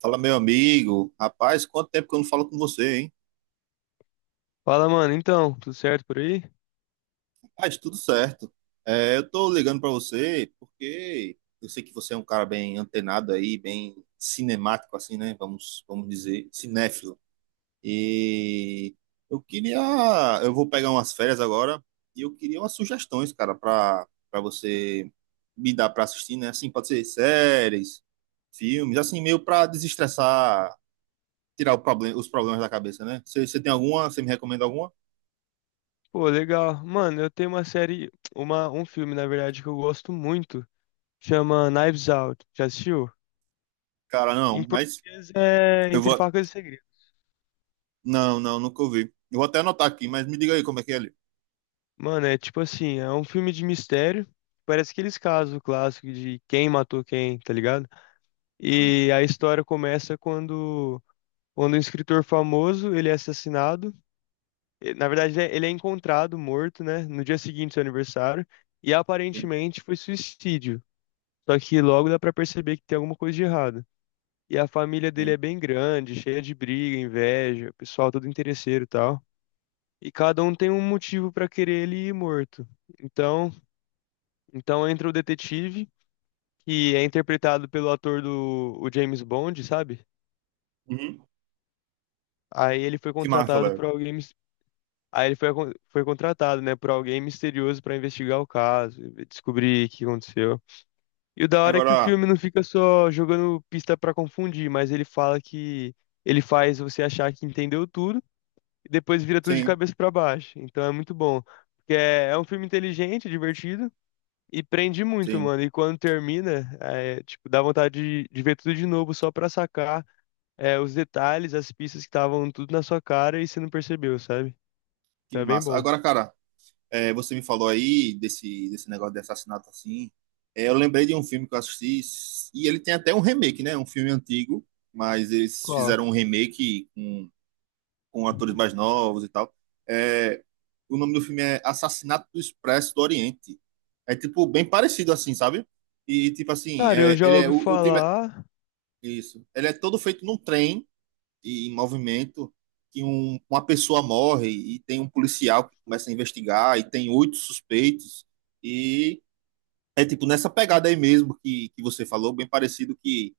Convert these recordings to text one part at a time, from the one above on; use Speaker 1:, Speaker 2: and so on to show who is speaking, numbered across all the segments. Speaker 1: Fala, meu amigo. Rapaz, quanto tempo que eu não falo com você, hein?
Speaker 2: Fala, mano. Então, tudo certo por aí?
Speaker 1: Rapaz, tudo certo. É, eu tô ligando pra você porque eu sei que você é um cara bem antenado aí, bem cinemático assim, né? Vamos dizer, cinéfilo. E eu queria, eu vou pegar umas férias agora e eu queria umas sugestões, cara, pra para você me dar pra assistir, né? Assim, pode ser séries, filmes, assim, meio pra desestressar, tirar o problema, os problemas da cabeça, né? Você tem alguma? Você me recomenda alguma?
Speaker 2: Pô, legal. Mano, eu tenho uma série, um filme, na verdade, que eu gosto muito. Chama Knives Out. Já assistiu?
Speaker 1: Cara,
Speaker 2: Em
Speaker 1: não, mas
Speaker 2: português é
Speaker 1: eu
Speaker 2: Entre
Speaker 1: vou.
Speaker 2: Facas e Segredos.
Speaker 1: Não, não, nunca ouvi. Eu vou até anotar aqui, mas me diga aí como é que é ali.
Speaker 2: Mano, é tipo assim, é um filme de mistério. Parece aqueles casos clássicos de quem matou quem, tá ligado?
Speaker 1: Sim,
Speaker 2: E a história começa quando um escritor famoso, ele é assassinado. E, na verdade, ele é encontrado morto, né? No dia seguinte do seu aniversário. E
Speaker 1: sim,
Speaker 2: aparentemente foi suicídio. Só que logo dá pra perceber que tem alguma coisa de errado. E a família dele
Speaker 1: sim.
Speaker 2: é bem grande, cheia de briga, inveja, pessoal todo interesseiro e tal. E cada um tem um motivo pra querer ele ir morto. Então, então entra o detetive, que é interpretado pelo ator do o James Bond, sabe?
Speaker 1: Uhum.
Speaker 2: Aí ele foi
Speaker 1: Que massa,
Speaker 2: contratado
Speaker 1: velho.
Speaker 2: por alguém, mis- aí ele foi, acon- foi contratado, né, por alguém misterioso pra investigar o caso, e descobrir o que aconteceu. E o da hora é que o
Speaker 1: Agora,
Speaker 2: filme não fica só jogando pista pra confundir, mas ele fala que ele faz você achar que entendeu tudo e depois vira tudo de
Speaker 1: sim,
Speaker 2: cabeça pra baixo. Então é muito bom, porque é, é um filme inteligente, divertido e prende muito,
Speaker 1: sim,
Speaker 2: mano. E quando termina, é, tipo, dá vontade de ver tudo de novo só pra sacar é, os detalhes, as pistas que estavam tudo na sua cara e você não percebeu, sabe? Então
Speaker 1: que
Speaker 2: é bem
Speaker 1: massa.
Speaker 2: bom.
Speaker 1: Agora, cara, é, você me falou aí desse negócio de assassinato assim. É, eu lembrei de um filme que eu assisti, e ele tem até um remake, né? Um filme antigo, mas eles
Speaker 2: Qual?
Speaker 1: fizeram um remake com atores mais novos e tal. É, o nome do filme é Assassinato do Expresso do Oriente. É tipo bem parecido assim, sabe? E tipo assim,
Speaker 2: Cara, eu
Speaker 1: é,
Speaker 2: já
Speaker 1: ele é
Speaker 2: ouvi
Speaker 1: o time
Speaker 2: falar.
Speaker 1: isso. Ele é todo feito num trem e em movimento que uma pessoa morre e tem um policial que começa a investigar e tem 8 suspeitos e é tipo nessa pegada aí mesmo que você falou, bem parecido que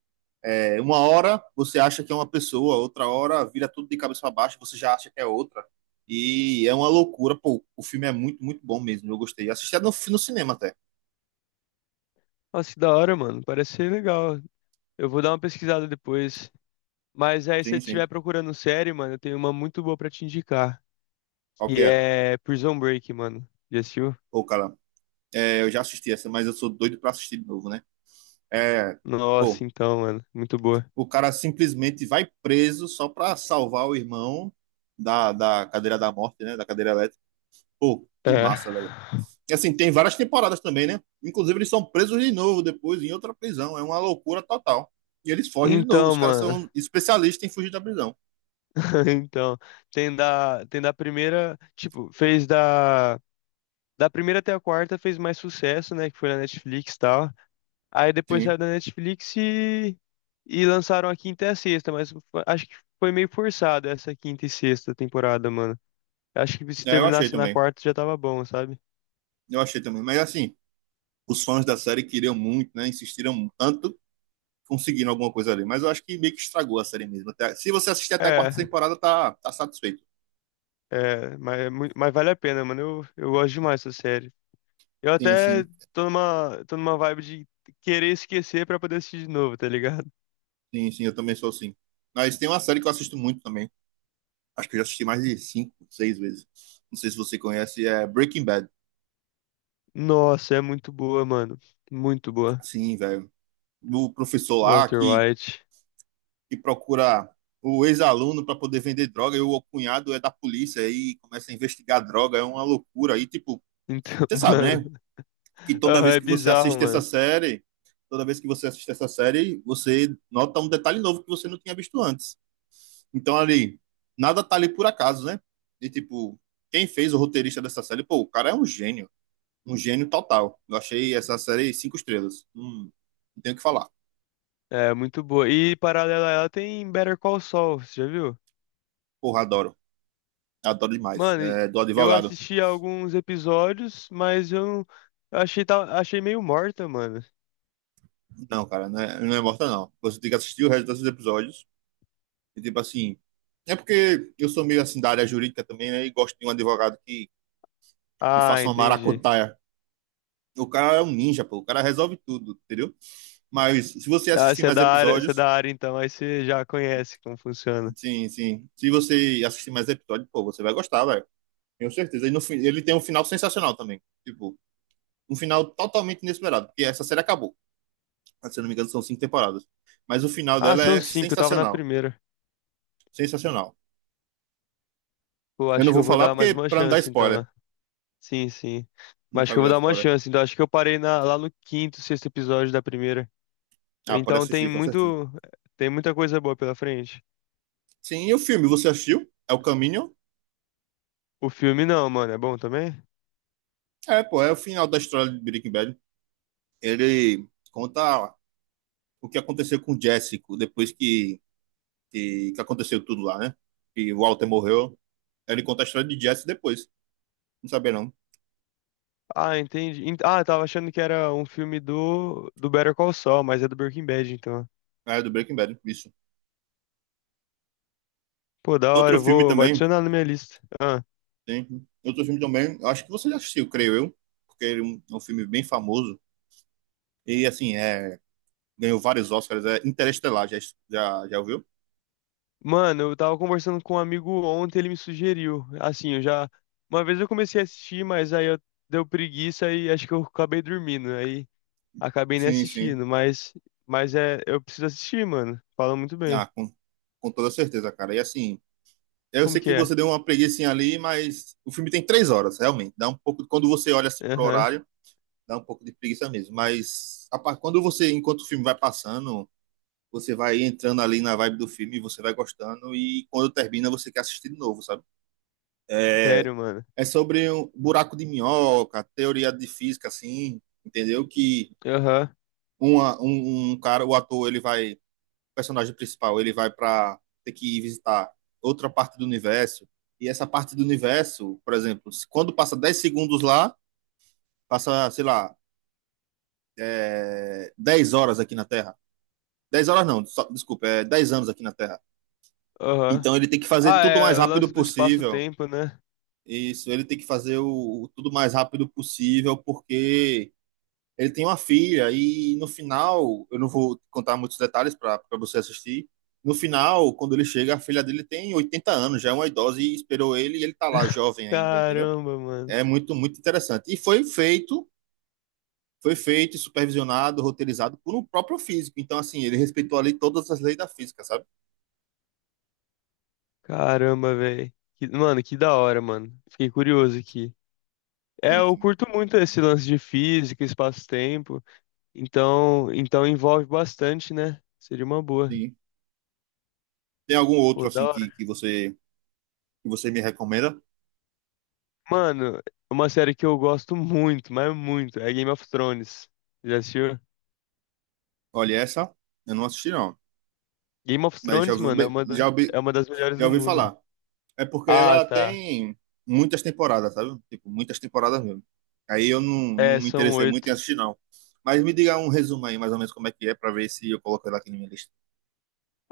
Speaker 1: é, uma hora você acha que é uma pessoa, outra hora vira tudo de cabeça para baixo, você já acha que é outra. E é uma loucura, pô. O filme é muito, muito bom mesmo. Eu gostei. Assisti no cinema até.
Speaker 2: Nossa, que da hora, mano. Parece ser legal. Eu vou dar uma pesquisada depois. Mas aí, se você
Speaker 1: Sim,
Speaker 2: estiver
Speaker 1: sim.
Speaker 2: procurando série, mano, eu tenho uma muito boa pra te indicar.
Speaker 1: Qual que
Speaker 2: Que
Speaker 1: é?
Speaker 2: é Prison Break, mano. Já assistiu?
Speaker 1: Pô, cara, é, eu já assisti essa, mas eu sou doido para assistir de novo, né? É,
Speaker 2: Nossa,
Speaker 1: pô,
Speaker 2: então, mano. Muito boa.
Speaker 1: o cara simplesmente vai preso só para salvar o irmão da cadeira da morte, né? Da cadeira elétrica. Pô, que
Speaker 2: É.
Speaker 1: massa, velho. Assim, tem várias temporadas também, né? Inclusive, eles são presos de novo depois em outra prisão. É uma loucura total. E eles fogem de novo.
Speaker 2: Então,
Speaker 1: Os caras
Speaker 2: mano.
Speaker 1: são especialistas em fugir da prisão.
Speaker 2: Então, tem da primeira. Tipo, fez da. Da primeira até a quarta fez mais sucesso, né? Que foi na Netflix e tal. Aí depois
Speaker 1: Sim.
Speaker 2: saiu da Netflix. E. E lançaram a quinta e a sexta, mas acho que foi meio forçado essa quinta e sexta temporada, mano. Acho que se
Speaker 1: É, eu achei
Speaker 2: terminasse na
Speaker 1: também.
Speaker 2: quarta já tava bom, sabe?
Speaker 1: Eu achei também. Mas, assim, os fãs da série queriam muito, né? Insistiram tanto conseguindo alguma coisa ali. Mas eu acho que meio que estragou a série mesmo. Até, se você assistir até a
Speaker 2: É,
Speaker 1: quarta temporada, tá satisfeito.
Speaker 2: mas vale a pena, mano. Eu gosto demais dessa série. Eu
Speaker 1: Sim,
Speaker 2: até
Speaker 1: sim.
Speaker 2: tô numa vibe de querer esquecer pra poder assistir de novo, tá ligado?
Speaker 1: Sim, sim. Eu também sou assim. Mas tem uma série que eu assisto muito também. Acho que eu já assisti mais de cinco, seis vezes. Não sei se você conhece. É Breaking Bad.
Speaker 2: Nossa, é muito boa, mano. Muito boa.
Speaker 1: Sim, velho. Do professor lá
Speaker 2: Walter
Speaker 1: que,
Speaker 2: White.
Speaker 1: que procura o ex-aluno para poder vender droga e o cunhado é da polícia e começa a investigar droga, é uma loucura. E, tipo,
Speaker 2: Então,
Speaker 1: você sabe, né?
Speaker 2: mano.
Speaker 1: Que toda
Speaker 2: Aham,
Speaker 1: vez
Speaker 2: é
Speaker 1: que você
Speaker 2: bizarro,
Speaker 1: assiste essa
Speaker 2: mano.
Speaker 1: série, toda vez que você assiste essa série, você nota um detalhe novo que você não tinha visto antes. Então, ali, nada tá ali por acaso, né? E, tipo, quem fez o roteirista dessa série, pô, o cara é um gênio. Um gênio total. Eu achei essa série cinco estrelas. Não tenho o que falar.
Speaker 2: É muito boa. E paralela a ela tem Better Call Saul, você já viu?
Speaker 1: Porra, adoro. Adoro demais.
Speaker 2: Mano,
Speaker 1: É, do
Speaker 2: eu
Speaker 1: advogado.
Speaker 2: assisti alguns episódios, mas eu não- eu achei meio morta, mano.
Speaker 1: Não, cara, não é morta, não. Você tem que assistir o resto desses episódios. E, tipo assim. É porque eu sou meio assim da área jurídica também, né? E gosto de um advogado que
Speaker 2: Ah,
Speaker 1: faça uma
Speaker 2: entendi.
Speaker 1: maracutaia. O cara é um ninja, pô. O cara resolve tudo, entendeu? Mas se você
Speaker 2: Ah,
Speaker 1: assistir
Speaker 2: você é
Speaker 1: mais
Speaker 2: da área, você é
Speaker 1: episódios.
Speaker 2: da área então, aí você já conhece como funciona.
Speaker 1: Sim, sim. Se você assistir mais episódios, pô, você vai gostar, velho. Tenho certeza. E no, fim- Ele tem um final sensacional também. Tipo, um final totalmente inesperado. Porque essa série acabou. Se eu não me engano, são cinco temporadas. Mas o final
Speaker 2: Ah,
Speaker 1: dela
Speaker 2: são
Speaker 1: é
Speaker 2: cinco, eu tava na
Speaker 1: sensacional.
Speaker 2: primeira.
Speaker 1: Sensacional.
Speaker 2: Pô,
Speaker 1: Eu
Speaker 2: acho
Speaker 1: não
Speaker 2: que
Speaker 1: vou
Speaker 2: eu vou
Speaker 1: falar
Speaker 2: dar mais
Speaker 1: porque
Speaker 2: uma
Speaker 1: para não dar
Speaker 2: chance então,
Speaker 1: spoiler.
Speaker 2: né? Sim, sim. Mas
Speaker 1: Não
Speaker 2: acho que
Speaker 1: cabe
Speaker 2: eu vou
Speaker 1: dar
Speaker 2: dar uma
Speaker 1: spoiler.
Speaker 2: chance, então acho que eu lá no quinto, sexto episódio da primeira.
Speaker 1: Ah, pode
Speaker 2: Então tem
Speaker 1: assistir, com certeza.
Speaker 2: muito, tem muita coisa boa pela frente.
Speaker 1: Sim, e o filme, você assistiu? É o Caminho?
Speaker 2: O filme não, mano, é bom também?
Speaker 1: É, pô, é o final da história de Breaking Bad. Ele conta o que aconteceu com o Jessico depois que aconteceu tudo lá, né? Que o Walter morreu. Ele conta a história de Jesse depois. Não sabia, não.
Speaker 2: Ah, entendi. Ah, eu tava achando que era um filme do, do Better Call Saul, mas é do Breaking Bad, então.
Speaker 1: É do Breaking Bad, isso.
Speaker 2: Pô, da hora,
Speaker 1: Outro
Speaker 2: eu
Speaker 1: filme
Speaker 2: vou
Speaker 1: também,
Speaker 2: adicionar na minha lista. Ah.
Speaker 1: tem. Outro filme também, acho que você já assistiu, creio eu, porque ele é um filme bem famoso. E, assim, é ganhou vários Oscars, é Interestelar, já ouviu?
Speaker 2: Mano, eu tava conversando com um amigo ontem, ele me sugeriu. Assim, eu já. Uma vez eu comecei a assistir, mas aí eu deu preguiça e acho que eu acabei dormindo. Aí acabei nem
Speaker 1: Sim, sim.
Speaker 2: assistindo, mas. Mas é. Eu preciso assistir, mano. Fala muito bem.
Speaker 1: Ah, com toda certeza, cara. E assim, eu
Speaker 2: Como
Speaker 1: sei
Speaker 2: que
Speaker 1: que
Speaker 2: é?
Speaker 1: você deu uma preguicinha ali, mas o filme tem 3 horas, realmente. Dá um pouco, quando você olha assim pro
Speaker 2: Aham.
Speaker 1: horário, dá um pouco de preguiça mesmo. Mas enquanto o filme vai passando, você vai entrando ali na vibe do filme, você vai gostando, e quando termina, você quer assistir de novo, sabe? É,
Speaker 2: Sério, mano.
Speaker 1: é sobre um buraco de minhoca, teoria de física, assim, entendeu? Que
Speaker 2: Aham.
Speaker 1: um cara, o ator, ele vai personagem principal ele vai para ter que ir visitar outra parte do universo, e essa parte do universo, por exemplo, quando passa 10 segundos lá, passa, sei lá, é, 10 horas aqui na Terra. Dez horas não, só, desculpa, é 10 anos aqui na Terra.
Speaker 2: Aham.
Speaker 1: Então ele tem que fazer
Speaker 2: Ah,
Speaker 1: tudo o mais
Speaker 2: é. O
Speaker 1: rápido
Speaker 2: lance do
Speaker 1: possível.
Speaker 2: espaço-tempo, né?
Speaker 1: Isso, ele tem que fazer o tudo mais rápido possível, porque ele tem uma filha e no final, eu não vou contar muitos detalhes para você assistir. No final, quando ele chega, a filha dele tem 80 anos, já é uma idosa e esperou ele e ele tá lá jovem ainda, entendeu?
Speaker 2: Caramba, mano.
Speaker 1: É muito muito interessante. E foi feito, supervisionado, roteirizado por um próprio físico. Então assim, ele respeitou ali todas as leis da física, sabe?
Speaker 2: Caramba, velho. Mano, que da hora, mano. Fiquei curioso aqui. É,
Speaker 1: Sim,
Speaker 2: eu
Speaker 1: sim.
Speaker 2: curto muito esse lance de física, espaço-tempo. Então envolve bastante, né? Seria uma boa.
Speaker 1: Sim. Tem algum outro
Speaker 2: Pô, da
Speaker 1: assim que, que
Speaker 2: hora.
Speaker 1: você que você me recomenda?
Speaker 2: Mano, uma série que eu gosto muito, mas muito, é Game of Thrones. Já assistiu?
Speaker 1: Olha essa, eu não assisti não,
Speaker 2: Game of
Speaker 1: mas
Speaker 2: Thrones, mano,
Speaker 1: já ouvi,
Speaker 2: é uma das melhores
Speaker 1: já
Speaker 2: do
Speaker 1: ouvi
Speaker 2: mundo.
Speaker 1: falar. É porque
Speaker 2: Ah,
Speaker 1: ela
Speaker 2: tá.
Speaker 1: tem muitas temporadas, sabe? Tipo, muitas temporadas mesmo. Aí eu não
Speaker 2: É,
Speaker 1: me
Speaker 2: são
Speaker 1: interessei muito em
Speaker 2: oito.
Speaker 1: assistir, não. Mas me diga um resumo aí, mais ou menos, como é que é, pra ver se eu coloco ela aqui na minha lista.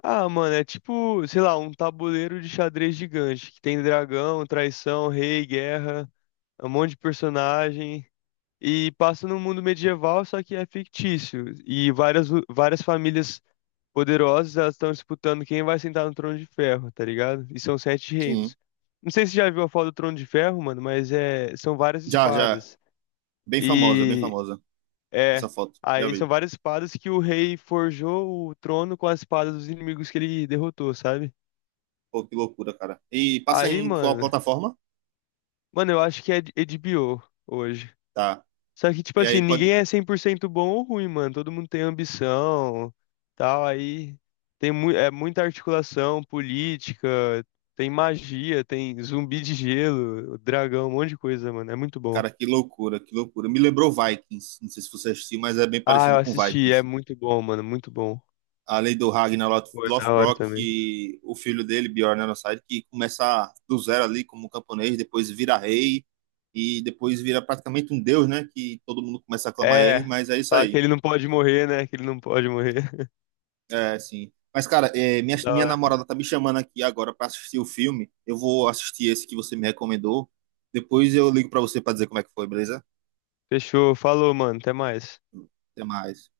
Speaker 2: Ah, mano, é tipo, sei lá, um tabuleiro de xadrez gigante, que tem dragão, traição, rei, guerra, um monte de personagem. E passa num mundo medieval, só que é fictício. E várias, várias famílias poderosas, elas estão disputando quem vai sentar no trono de ferro, tá ligado? E são sete
Speaker 1: Sim.
Speaker 2: reinos. Não sei se você já viu a foto do trono de ferro, mano, mas é, são várias
Speaker 1: Já, já.
Speaker 2: espadas.
Speaker 1: Bem famosa, bem
Speaker 2: E
Speaker 1: famosa.
Speaker 2: é,
Speaker 1: Essa foto. Já
Speaker 2: aí são
Speaker 1: vi.
Speaker 2: várias espadas que o rei forjou o trono com as espadas dos inimigos que ele derrotou, sabe?
Speaker 1: Pô, que loucura, cara. E passa
Speaker 2: Aí,
Speaker 1: em qual
Speaker 2: mano,
Speaker 1: plataforma?
Speaker 2: mano, eu acho que é HBO hoje.
Speaker 1: Tá.
Speaker 2: Só que, tipo
Speaker 1: E aí
Speaker 2: assim,
Speaker 1: pode.
Speaker 2: ninguém é 100% bom ou ruim, mano. Todo mundo tem ambição, tal. Aí tem mu é muita articulação política, tem magia, tem zumbi de gelo, dragão, um monte de coisa, mano. É muito bom.
Speaker 1: Cara, que loucura, que loucura. Me lembrou Vikings. Não sei se você assistiu, mas é bem
Speaker 2: Ah, eu
Speaker 1: parecido com
Speaker 2: assisti, é
Speaker 1: Vikings.
Speaker 2: muito bom, mano, muito bom.
Speaker 1: Além do Ragnar
Speaker 2: Foi da hora
Speaker 1: Lothbrok,
Speaker 2: também.
Speaker 1: que o filho dele, Bjorn Ironside, que começa do zero ali como camponês, depois vira rei e depois vira praticamente um deus, né? Que todo mundo começa a aclamar ele,
Speaker 2: É,
Speaker 1: mas é isso
Speaker 2: fala que
Speaker 1: aí.
Speaker 2: ele não pode morrer, né? Que ele não pode morrer.
Speaker 1: É, assim. Mas, cara, é, minha,
Speaker 2: Foi da
Speaker 1: minha
Speaker 2: hora.
Speaker 1: namorada tá me chamando aqui agora para assistir o filme. Eu vou assistir esse que você me recomendou. Depois eu ligo para você para dizer como é que foi, beleza?
Speaker 2: Fechou, falou, mano, até mais.
Speaker 1: Até mais.